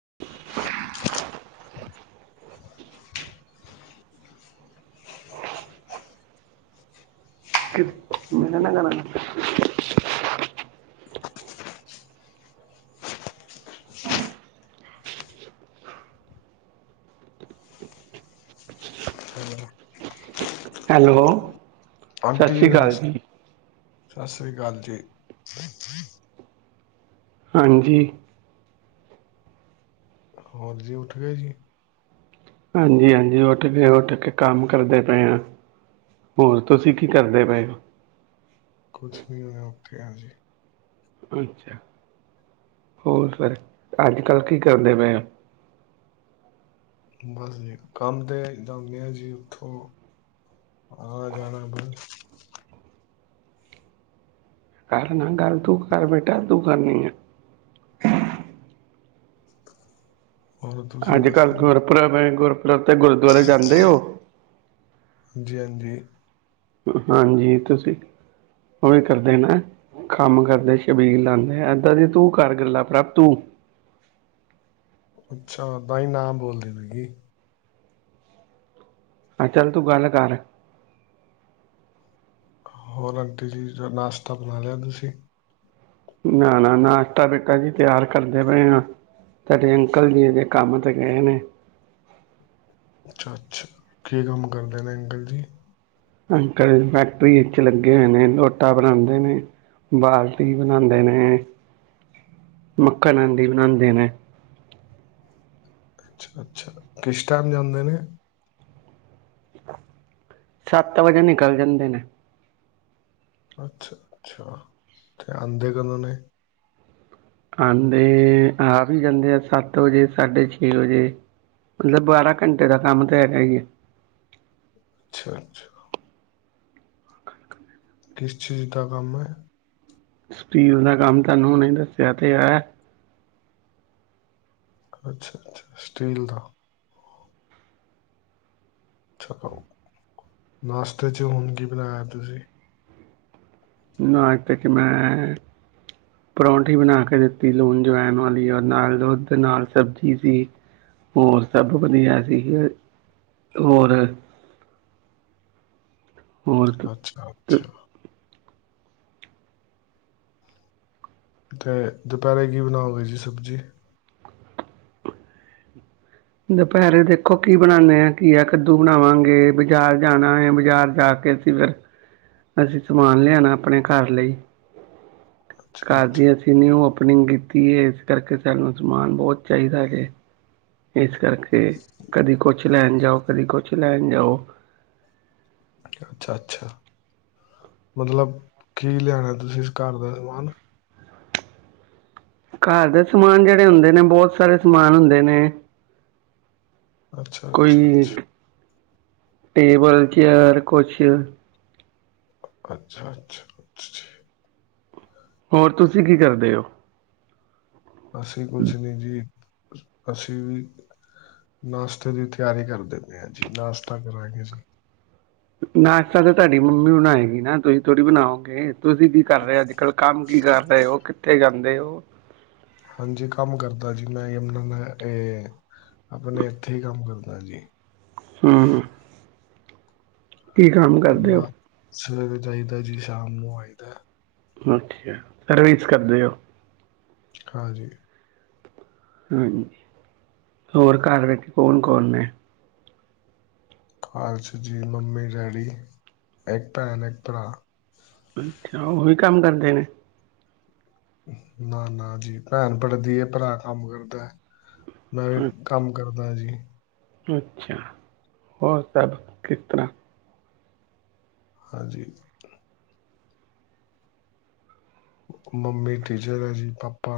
[inaudible] [unintelligible] Hello hello. ਸਤਿ aunty ji ਸ਼੍ਰੀ ਅਕਾਲ ਨਮਸਤੇ। ਸਤਿ ਸ੍ਰੀ ਅਕਾਲ ਜੀ। ਹਾਂਜੀ। ਹੋਰ ਜੀ, ਉੱਠ ਗਏ ਜੀ। ਹਾਂਜੀ-ਹਾਂਜੀ। ਉੱਠ ਗਏ, ਉੱਠ ਕੇ ਕੰਮ ਕਰਦੇ ਪਏ ਹ। ਹੋਰ ਤੁਸੀਂ ਕੀ ਕਰਦੇ ਪਏ ਹੋ। ਕਿ ਹਾਂਜੀ। ਅੱਛਾ, ਹੋਰ ਫੇਰ ਅੱਜ ਕੱਲ ਕੀ ਕਰਦੇ ਪਏ ਓ। ਬਸ ਜੀ, ਕੰਮ ਤੇ ਏਦਾਂ ਹੁੰਨੇ ਆ ਜੀ ਉਠੋ ਆ ਜਾਣੈ ਬਸ। ਕਰ ਨਾ ਗੱਲ ਤੂੰ ਕਰ ਬੇਟਾ ਤੂੰ ਕਰਨੀ ਐ। ਹੋਰ ਤੁਸੀਂ ਅੱਜ ਕੱਲ੍ਹ ਦੱਸੋ ਗੁਰਪੁਰਬ ਏ, ਗੁਰਪੁਰਬ ਤੇ ਗੁਰਦੁਆਰੇ ਜਾਂਦੇ ਓ। ਜੀ ਹਾਂਜੀ। ਹਾਂਜੀ ਤੁਸੀਂ ਉਹ ਵੀ ਕਰਦੇ ਨਾ ਕੰਮ ਕਰਦੇ ਸ਼ਬੀਲ ਲਾਉਂਦੇ ਏਦਾਂ ਦੀ ਤੂੰ ਕਰ ਗੱਲਾ, ਪ੍ਰਭ ਤੂੰ ਅੱਛਾ। ਤਾਂ ਹੀ ਨਾ ਬੋਲਦੇ ਪਏ ਸੀ। ਹਾਂ ਚੱਲ ਤੂੰ ਗੱਲ ਕਰ ਹੋਰ ਆਂਟੀ ਜੀ ਜਾ ਨਾਸ਼ਤਾ ਬਣਾ ਲਿਆ ਤੁਸੀਂ ਨਾ ਨਾ ਨਾਸ਼ਤਾ ਬੇਟਾ ਜੀ ਤਿਆਰ ਕਰਦੇ ਪਏ ਆ, ਤੁਹਾਡੇ ਅੰਕਲ ਜੀ ਅਜੇ ਕੰਮ ਤੇ ਗਏ ਨੇ ਅੱਛਾ-ਅੱਛਾ। ਕੀ ਕੰਮ ਕਰਦੇ ਨੇ ਅੰਕਲ ਜੀ। ਅੰਕਲ ਫੈਕਟਰੀ ਵਿੱਚ ਲੱਗੇ ਹੋਏ ਨੇ ਲੋਟਾਂ ਬਣਾਉਂਦੇ ਨੇ, ਬਾਲਟੀ ਬਣਾਉਂਦੇ ਨੇ, ਮੱਖਣ ਹਾਂਡੀ ਬਣਾਉਂਦੇ ਨੇ ਅੱਛਾ-ਅੱਛਾ। ਕਿਸ ਟਾਈਮ ਜਾਂਦੇ ਨੇ ਸੱਤ ਵਜੇ ਨਿਕਲ ਜਾਂਦੇ ਨੇ। ਅੱਛਾ ਅੱਛਾ ਤੇ ਆਉਂਦੇ ਕਦੋਂ ਨੇ ਆਉਂਦੇ ਆ ਵੀ ਜਾਂਦੇ ਆ ਸੱਤ ਵਜੇ ਸਾਢੇ ਛੇ ਵਜੇ ਮਤਲਬ ਬਾਰਾਂ ਘੰਟੇ ਦਾ ਕੰਮ ਤੇ ਹੈਗਾ ਈ ਐ ਅੱਛਾ ਅੱਛਾ ਕਿਸ ਚੀਜ਼ ਦਾ ਕੰਮ ਹੈ ਸਟੀਲ ਦਾ ਕੰਮ ਤੁਹਾਨੂੰ ਹੁਨੇ ਦੱਸਿਆ ਤੇ ਹੈ ਅੱਛਾ ਅੱਛਾ ਸਟੀਲ ਦਾ ਅੱਛਾਓ ਨਾਸ਼ਤੇ ਚ ਹੁਣ ਕੀ ਬਣਾਇਆ ਤੁਸੀਂ ਨਾਸ਼ਤੇ ਚ ਮੈਂ ਪਰੌਂਠੀ ਬਣਾ ਕੇ ਦਿੱਤੀ ਲੂਣ ਜਵੈਣ ਵਾਲੀ ਔਰ ਨਾਲ ਦੁੱਧ ਤੇ ਨਾਲ ਸਬਜ਼ੀ ਸੀ ਹੋਰ ਸਭ ਵਧੀਆ ਸੀ ਹੋਰ ਹੋਰ ਅੱਛਾ ਅੱਛਾ ਤੇ ਦੁਪਹਿਰੇ ਕੀ ਬਣਾਓਗੇ ਜੀ ਸਬਜ਼ੀ ਦੁਪਹਿਰੇ ਦੇਖੋ ਕੀ ਬਣਾਉਦੇ ਆ ਘੀਆ ਕੱਦੂ ਬਣਾਵਾਂਗੇ ਬਾਜ਼ਾਰ ਜਾਣਾ ਹੈ ਬਜ਼ਾਰ ਜਾ ਕੇ ਅਸੀਂ ਫਿਰ ਅਸੀਂ ਸਮਾਨ ਲਿਆਣਾ ਆਪਣੇ ਘਰ ਲਈ ਅੱਛਾ ਘਰ ਅੱਛਾ ਦੀ ਅਸੀਂ ਨਿਉ ਅਪ ਓਪਨਿੰਗ ਕੀਤੀ ਹੈ ਇਸ ਕਰਕੇ ਸਾਨੂੰ ਸਮਾਨ ਬਹੁਤ ਚਾਹੀਦਾ ਹੈ ਹਜੇ ਇਸ ਕਰਕੇ ਕਦੀ ਕੁਛ ਲੈਣ ਜਾਓ ਕਦੀ ਕੁਛ ਲੈਣ ਜਾਓ ਅੱਛਾ ਅੱਛਾ ਮਤਲਬ ਕੀ ਲਿਆਣਾ ਤੁਸੀਂ ਇਸ ਘਰ ਦਾ ਸਮਾਨ ਘਰ ਦੇ ਸਮਾਨ ਜਿਹੜੇ ਹੁੰਦੇ ਨੇ ਬਹੁਤ ਸਾਰੇ ਸਮਾਨ ਹੁੰਦੇ ਨੇ ਅੱਛਾ ਅੱਛਾ ਕੋਈ ਅੱਛਾ ਟੇਬਲ ਚੇਅਰ ਕੁਛ ਅੱਛਾ ਅੱਛਾ ਅੱਛਾ ਜੀ ਹੋਰ ਤੁਸੀਂ ਕੀ ਕਰਦੇ ਹੋ ਅਸੀਂ ਕੁਛ ਨੀ ਜੀ ਅਸੀਂ ਵੀ ਨਾਸ਼ਤੇ ਦੀ ਤਿਆਰੀ ਕਰਦੇ ਪਏ ਹਾਂ ਜੀ ਨਾਸ਼ਤਾ ਕਰਾਂਗੇ ਜੀ ਨਾਸ਼ਤਾ ਤਾਂ ਤੁਹਾਡੀ ਮੰਮੀ ਬਣਾਏਗੀ ਨਾ ਤੁਸੀਂ ਥੋੜੀ ਬਣਾਓਗੇ ਤੁਸੀਂ ਕੀ ਕਰ ਰਹੇ ਹੋ ਅੱਜ ਕੱਲ੍ਹ ਕੰਮ ਕੀ ਕਰ ਰਹੇ ਹੋ ਕਿੱਥੇ ਕਰ ਆਦੇ ਉਹ, ਹਾਂਜੀ ਕੰਮ ਕਰਦਾ ਜੀ, ਯਮਨਾਗਰ ਏ ਮੈਂ ਮ ਇਹ ਆਪਣੇ ਇੱਥੇ ਹੀ ਕੰਮ ਕਰਦਾ ਜੀ। ਹਮ ਕੀ ਕੰਮ ਕਰਦੇ ਹੋ। ਆਪਣਾ ਸਵੇਰੇ ਜਈਦਾ ਜੀ ਸ਼ਾਮ ਨੂੰ ਆਈਦਾ। ਅੱਛਾ ਸਰਵਿਸ ਕਰਦੇ ਹੋ। ਹਾਂਜੀ, ਹਾਂਜੀ ਹੋਰ ਘਰ ਵਿੱਚ ਕੌਣ-ਕੌਣ ਨੇ, ਘਰ ਚ ਜੀ ਮੰਮੀ ਡੈਡੀ ਇੱਕ ਭੈਣ ਇੱਕ ਭਰਾ ਅੱਛਾ ਉਹੀ ਕੰਮ ਕਰਦੇ ਨੇ, ਨਾ-ਨਾ ਜੀ ਭੈਣ ਪੜ੍ਹਦੀ ਹੈ, ਭਰਾ ਕੰਮ ਕਰਦਾ ਹੈ। ਮੈਂ ਵੀ ਅ- ਕੰਮ ਕਰ, ਪਤਾ ਜੀ। ਅੱਛਾ ਹੋਰ ਸਭ ਕਿਸ ਤਰ੍ਹਾਂ? ਹਾਂਜੀ, ਮੰਮੀ ਟੀਚਰ ਹੈ, ਜੀ ਪਾਪਾ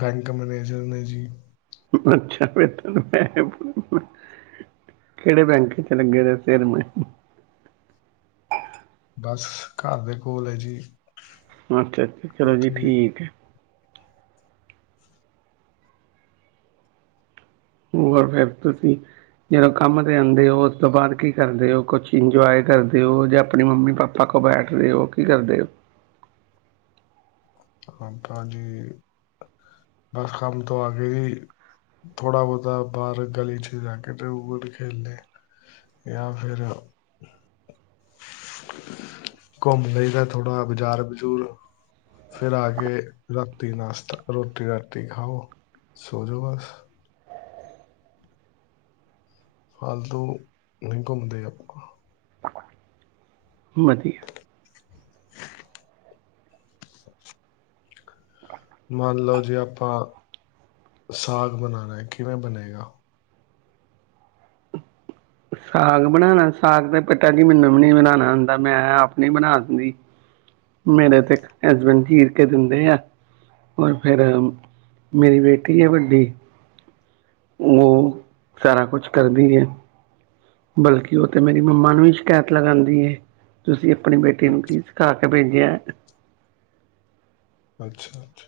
ਬੈਂਕ ਮੈਨੇਜਰ ਨੇ ਜੀ, [inaudible] ਕਿਹੜੇ ਬੈਂਕ ਚ ਲੱਗੇ ਨੇ ਬਸ ਘਰ ਦੇ ਕੋਲ ਹੈ ਜੀ, ਅੱਛਾ-ਅੱਛਾ ਚਲੋ, ਜੀ ਤੇ ਠੀਕ ਹੈ। ਹੋਰ ਫਿਰ ਤੁਸੀਂ ਜਦੋਂ ਕੰਮ ਤੇ ਆਂਦੇ ਹੋ ਉਸ ਤੋਂ ਬਾਅਦ ਕੀ ਕਰਦੇ ਹੋ ਕੁਛ ਇੰਜੋਏ ਕਰਦੇ ਹੋ, ਜਾਂ ਆਪਣੀ ਮੰਮੀ ਪਾਪਾ ਕੋਲ ਬੈਠਦੇ ਹੋ ਕੀ ਕਰਦੇ ਹੋ। ਹਾਂ ਭਾਜੀ ਬਸ ਕੰਮ ਤੋਂ ਆ ਕੇ ਵੀ ਥੋੜਾ ਬਹੁਤਾ ਬਾਹਰ ਗਲੀ ਚ ਜਾ ਕੇ ਤੇ ਉਟ ਖੇਲ ਲੇ ਜਾਂ ਫਿਰ ਘੁੰਮ ਲਈ ਤਾਂ ਥੋੜਾ ਬਾਜ਼ਾਰ ਬਜੂਰ ਫਿਰ ਆ ਕੇ ਰਾਤੀ ਨਾਸ਼ਤਾ ਰੋਟੀ- ਰਾਟੀ ਖਾਓ, ਸੋਜੋ ਬਸ। ਫਾਲਤੂ ਨੀ ਘੁੰਮਦੇ ਆਪਾਂ। ਵਧੀਆ, [unintelligible] ਮੰਨ ਲਓ ਜੀ ਆਪਾਂ ਸਾਗ ਬਣਾਣਾ ਹੈ, ਕਿਵੇਂ ਬਣੇਗਾ? ਸਾਗ ਬਣਾਣਾ ਸਾਗ ਤੇ ਬੇਟਾ ਜੀ ਮੈਨੂੰ ਵੀ ਨਹੀਂ ਬਣਾਣਾ ਆਂਦਾ ਮੈਂ ਆਪ ਨੀ ਬਣਾ ਦਿੰਦੀ ਮੇਰੇ ਤੇ ਹਸਬੈਂਡ ਚੀਰ ਕੇ ਦਿੰਦੇ ਐ, ਹੋਰ ਫੇਰ ਮੇਰੀ ਬੇਟੀ ਆ ਵੱਡੀ ਉਹ ਸਾਰਾ ਕੁਛ ਕਰਦੀ ਹੈ। ਬਲਕਿ ਉਹ ਤੇ ਮੇਰੀ ਮੰਮਾ ਨੂੰ ਵੀ ਸ਼ਿਕਾਇਤ ਲਗਾਂਦੀ ਐ ਤੁਸੀਂ ਆਪਣੀ ਬੇਟੀ ਨੂੰ ਪਲੀਜ ਘਰ ਤੇ ਭੇਜ ਇਐ। ਅੱਛਾ-ਅੱਛਾ,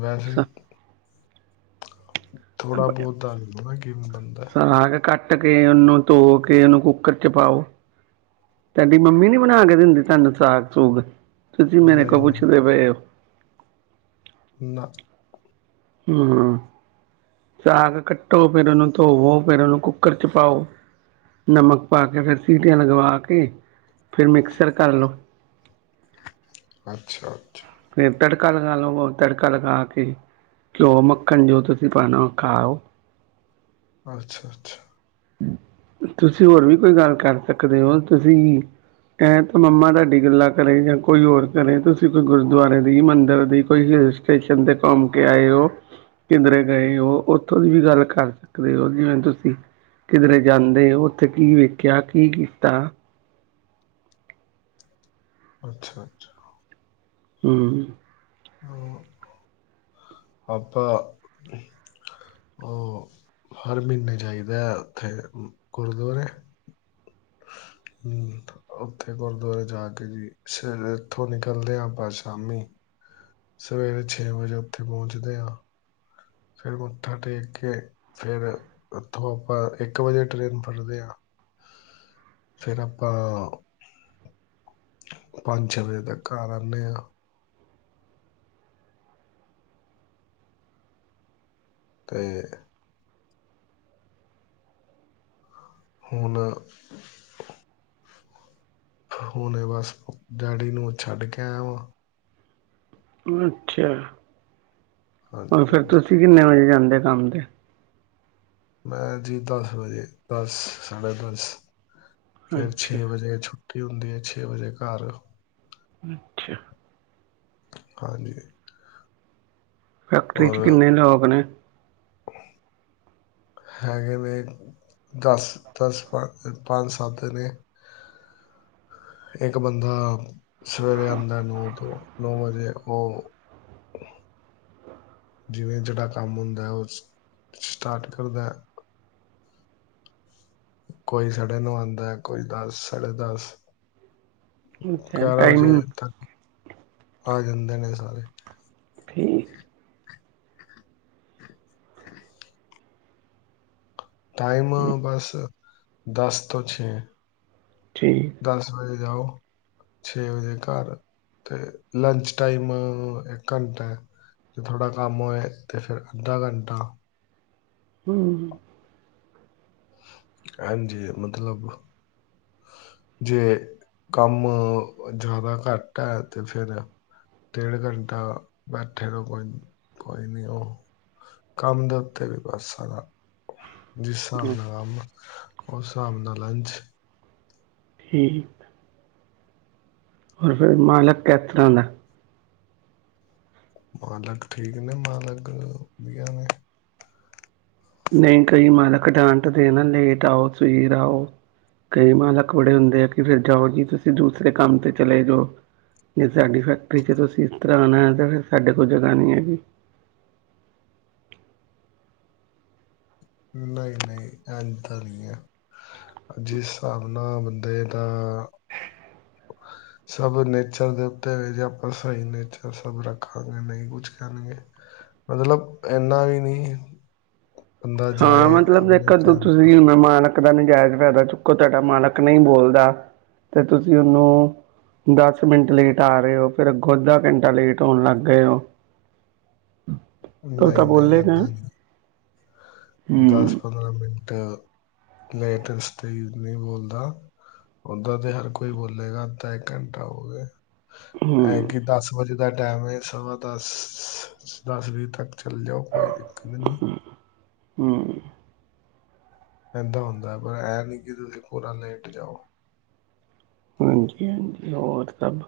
ਵੈਸੇ ਈ ਭੇਜਿਆ ਥੋੜਾ ਬਹੁਤ ਦੱਸ ਦੇਵਾ ਕਿਵੇਂ ਬੰਨਦਾ। ਸਾਗ ਕੱਟ ਕੇ ਉਹਨੂੰ ਧੋ ਕੇ ਉਹਨੂੰ ਕੁੱਕਰ ਚ ਪਾਓ, ਤੁਹਾਡੀ ਮੰਮੀ ਨੀ ਬਣਾ ਕੇ ਦਿੰਦੀ ਤੁਹਾਨੂੰ ਸਾਗ ਸੁੂਗ। ਤੁਸੀਂ ਮੇਰੇ ਨਹੀਂ ਕੋ ਨਹੀਂ ਪੁੱਛਦੇ ਪਏ ਔ। ਨਾ, ਹੂੰ, ਸਾਗ ਕੱਟੋ ਫਿਰ ਉਹਨੂੰ ਧੋਵੋ ਫਿਰ ਉਹਨੂੰ ਕੁੱਕਰ ਚ ਪਾਓ, ਨਮਕ ਪਾ ਕੇ ਫਿਰ ਸੀਟੀਆਂ ਲਗਵਾ ਕੇ ਫਿਰ ਮਿਕਸਰ ਕਰ ਲਓ। ਅੱਛਾ-ਅੱਛਾ, ਫਿਰ ਤੜਕਾ ਲਗਾ ਲੋ ਹੋਰ ਤੜਕਾ ਲਗਾ ਕੇ ਘਿਓ- ਮੱਖਣ ਜੋ ਤੁਸੀਂ ਪਾਣਾ ਖਾਓ। ਅੱਛਾ, ਅੱਛਾ। ਤੁਸੀਂ ਹੋਰ ਵੀ ਕੋਈ ਗੱਲ ਕਰ ਸਕਦੇ ਔ ਤੁਸੀਂ ਐ ਤਾਂ ਮੰਮਾ ਤਾਡੀ ਗੱਲਾਂ ਕਰੇ ਯਾ ਕੋਈ ਹੋਰ ਕਰੇ ਤੁਸੀਂ ਕੋਈ ਗੁਰਦੁਆਰੇ ਦੀ ਮੰਦਿਰ ਦੀ ਕੋਈ ਹਿਲ ਸਟੇਸ਼ਨ ਤੇ ਘੁੰਮ ਕੇ ਆਏ ਔ ਕਿਧਰੇ ਗਏ ਔ ਓਥੋਂ ਦੀ ਵੀ ਗੱਲ ਕਰ ਸਕਦੇ ਹੋ, ਜਿਵੇਂ ਤੁਸੀਂ ਕਿਧਰੇ ਜਾਂਦੇ ਔ ਓਥੇ ਕੀ ਵੇਖਿਆ ਕੀ ਕੀਤਾ ਅੱਛਾ, ਅੱਛਾ। ਹੂੰ। ਹੋ, ਆਪਾਂ ਔ ਹਰ ਮਹੀਨੇ ਜਾਈਦੈ ਔਥੇ ਗੁਰਦੁਆਰੇ ਹੂੰ ਔਥੇ ਗੁਰਦੁਆਰੇ ਜਾ ਕੇ ਜੀ ਸਾਰੇ ਐਥੋਂ ਨਿਕਲਦੇ ਆ ਆਪਾਂ ਸ਼ਾਮੀ। ਸਵੇਰੇ ਛੇ ਵਜੇ ਔਥੇ ਪੌਂਚਦੇ ਆਂ। ਫੇਰ ਮੱਥਾ ਟੇਕ ਕੇ ਫੇਰ ਉੱਥੋਂ ਆਪਾਂ ਇੱਕ ਵਜੇ ਟਰੇਨ ਫੜਦੇ ਆਂ। ਫਿਰ ਆਪਾਂ ਪੰਜ ਛੇ ਵਜੇ ਤੱਕ ਘਰ ਆਣੇ ਆਂ। ਤੇ ਹੁਣ ਹੁਣੇ ਬਸ ਡੈਡੀ ਨੂੰ ਛੱਡ ਕੇ ਆਇਆ ਵਾਂ। ਅੱਛਾ। ਹਾਂਜੀ ਹੁਣ ਫੇਰ ਹਾਂਜੀ ਤੁਸੀਂ ਕਿੰਨੇ ਵਜੇ ਜਾਂਦੇ ਦੇ ਕੰਮ ਤੇ ਮੈਂ ਜੀ ਦਸ ਵਜੇ ਦਸ ਸਾਢੇ ਦਸ। ਫੇਰ ਅੱਛਾ ਛੇ ਵਜੇ ਛੁੱਟ ਟੀ ਹੁੰਦੀ ਐ ਛੇ ਵਜੇ ਘਰ। ਅੱਛਾ। ਹਾਂਜੀ। ਫੈਕਟਰੀ ਚ ਔਰ ਕਿੰਨੇ ਲੋਕ ਨੇ? ਹੈਗੇ ਨੇ ਦਸ ਦਸ ਪੰਜ ਸੱਤ ਨੇ। ਇੱਕ ਬੰਦਾ ਸਵੇਰੇ ਆਂਦੈ ਨੌ ਤੋਂ ਨੌ ਵਜੇ ਔ ਜਿਵੇਂ ਜਿਹੜਾ ਕੰਮ ਹੁੰਦੈ ਔ ਸਟਾਰਟ ਕਰਦੈ। ਕੋਈ ਸਾਢੇ ਨੌਂ ਆਂਦਾ, ਕੋਈ ਦਸ ਸਾਢੇ ਦਸ। ਅੱਛਾ ਗਿਆਰਾਂ ਵਜੇ ਟਾਈਮਿੰਗ ਤੱਕ ਆ ਜਾਂਦੇ ਨੇ ਸਾਰੇ। ਠੀਕ। ਟਾਈਮ ਬਸ ਦਸ ਤੋਂ ਛੇ। ਠੀਕ ਦਸ ਵਜੇ। ਜਾਓ ਛੇ ਵਜੇ ਘਰ ਤੇ ਲੰਚ ਟਾਈਮ ਇੱਕ ਘੰਟੇ ਜੇ ਥੋੜਾ ਕੰਮ ਹੋਏ ਤੇ ਫੇਰ ਅੱਧਾ ਘੰਟਾ। ਹੂੰ। ਹਾਂਜੀ, ਮਤਲਬ ਜੇ ਕੰਮ ਜਿਆਦਾ ਘੱਟ ਹੈ ਤੇ ਫੇਰ ਡੇਢ ਘੰਟਾ ਬੈਠੇ ਰੋ ਕੋਈ ਕੋਈ ਨੀ ਔ ਕੰਮ ਦੇ ਉੱਤੇ ਵੀ ਬਸ ਸਾਰਾ। ਜਿਸ ਸਾਬ ਨਾਲ ਕੰਮ ਆ। ਉਸ ਸਾਬ ਨਾਲ ਲੰਚ। ਠੀਕ। ਹੋਰ, ਫਿਰ ਮਾਲਕ ਕਿਸ ਤਰ੍ਹਾਂ ਦਾ? ਮਾਲਕ ਠੀਕ ਨੇ ਮਾਲਕ ਵਧੀਆ ਨੇ। ਨਹੀਂ ਕਈ ਮਾਲਕ ਡਾਂਟਦੇ ਨਾ ਲੇਟ ਆਓ ਸਵੇਰ ਆਓ, ਕਈ ਮਾਲਕ ਬੜੇ ਹੁੰਦੇ ਆ ਕਿ ਫਿਰ ਜਾਓ ਜੀ ਤੁਸੀਂ ਦੂਸਰੇ ਕੰਮ ਤੇ ਚਲੇ ਜੋ, ਜੇ ਸਾਡੀ ਫੈਕਟਰੀ ਚ ਤੁਸੀਂ ਇਸ ਤਰ੍ਹਾਂ ਆਣਾ ਹੈ ਤੇ ਫਿਰ ਸਾਡੇ ਕੋਲ ਜਗ੍ਹਾ ਨੀ ਹੈਗੀ। ਨਹੀਂ ਨਹੀਂ ਐਂਜ ਤਾਂ ਨੀ ਹੈ। ਜਿਸ ਸਾਬ ਨਾਲ ਬੰਦੇ ਦਾ ਸਭ ਨੇਚਰ ਦੇ ਉੱਤੇ ਜੇ ਆਪਾਂ ਸਹੀ ਨੇਚਰ ਸਭ ਰੱਖਾਂਗੇ ਨਹੀਂ ਕੁਛ ਕੈਣਗੇ ਮਤਲਬ ਐਨਾ ਵੀ ਨੀ ਹਾਂ ਮਤਲਬ [unintelligible] ਤੁਸੀਂ ਹਣ ਮੈਂ ਮ ਦਾ ਨਾਜਾਇਜ਼ ਫੈਦਾ ਚੁੱਕੋ ਤੁਹਾਡਾ ਮਾਲਕ ਨਹੀਂ ਬੋਲਦਾ ਤੇ ਤੁਸੀਂ ਉਹਨੂੰ ਦਸ ਮਿੰਟ ਲੇਟ ਆ ਰਹੇ ਹੋ ਫਿਰ ਅੱਗੋਂ ਅੱਧਾ ਘੰਟਾ ਲੇਟ ਹੋਣ ਲੱਗ ਗਏ ਹੋ। ਤਾਂ ਉਹ ਤਾਂ ਨਹੀਂ ਨਹੀਂ ਬੋਲੇਗਾ ਏਦਾਂ ਨਹੀਂ। ਦਸ ਹੂੰ ਪੰਦਰਾਂ ਮਿੰਟ ਲੇਟਸ ਤੇ ਨਹੀਂ ਬੋਲਦਾ ਓਦਾਂ ਤੇ ਹਰ ਕੋਈ ਬੋਲੇਗਾ ਅੱਧਾ ਇੱਕ ਘੰਟਾ ਹੋ ਗਿਆ। ਐ ਹੂੰ ਕਿ ਦਸ ਵਜੇ ਦਾ ਟੈਮ ਹੈ ਸਵਾ ਦਸ ਦਸ ਵੀਹ ਤੱਕ। ਚੱਲ ਜਾਓ ਕੋਈ ਦਿੱਕਤ ਨਹੀ ਏ। ਹੂੰ। ਪੈਂਦਾ ਹੁੰਦਾ ਹੈ ਪਰ ਇਹ ਨਹੀਂ ਕਿ ਤੁਸੀਂ ਪੂਰਾ ਲੇਟ ਜਾਓ। ਹਾਂਜੀ ਹਾਂਜੀ ਹੋਰ ਸਭ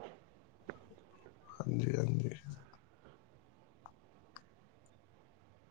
ਹਾਂਜੀ ਹਾਂਜੀ।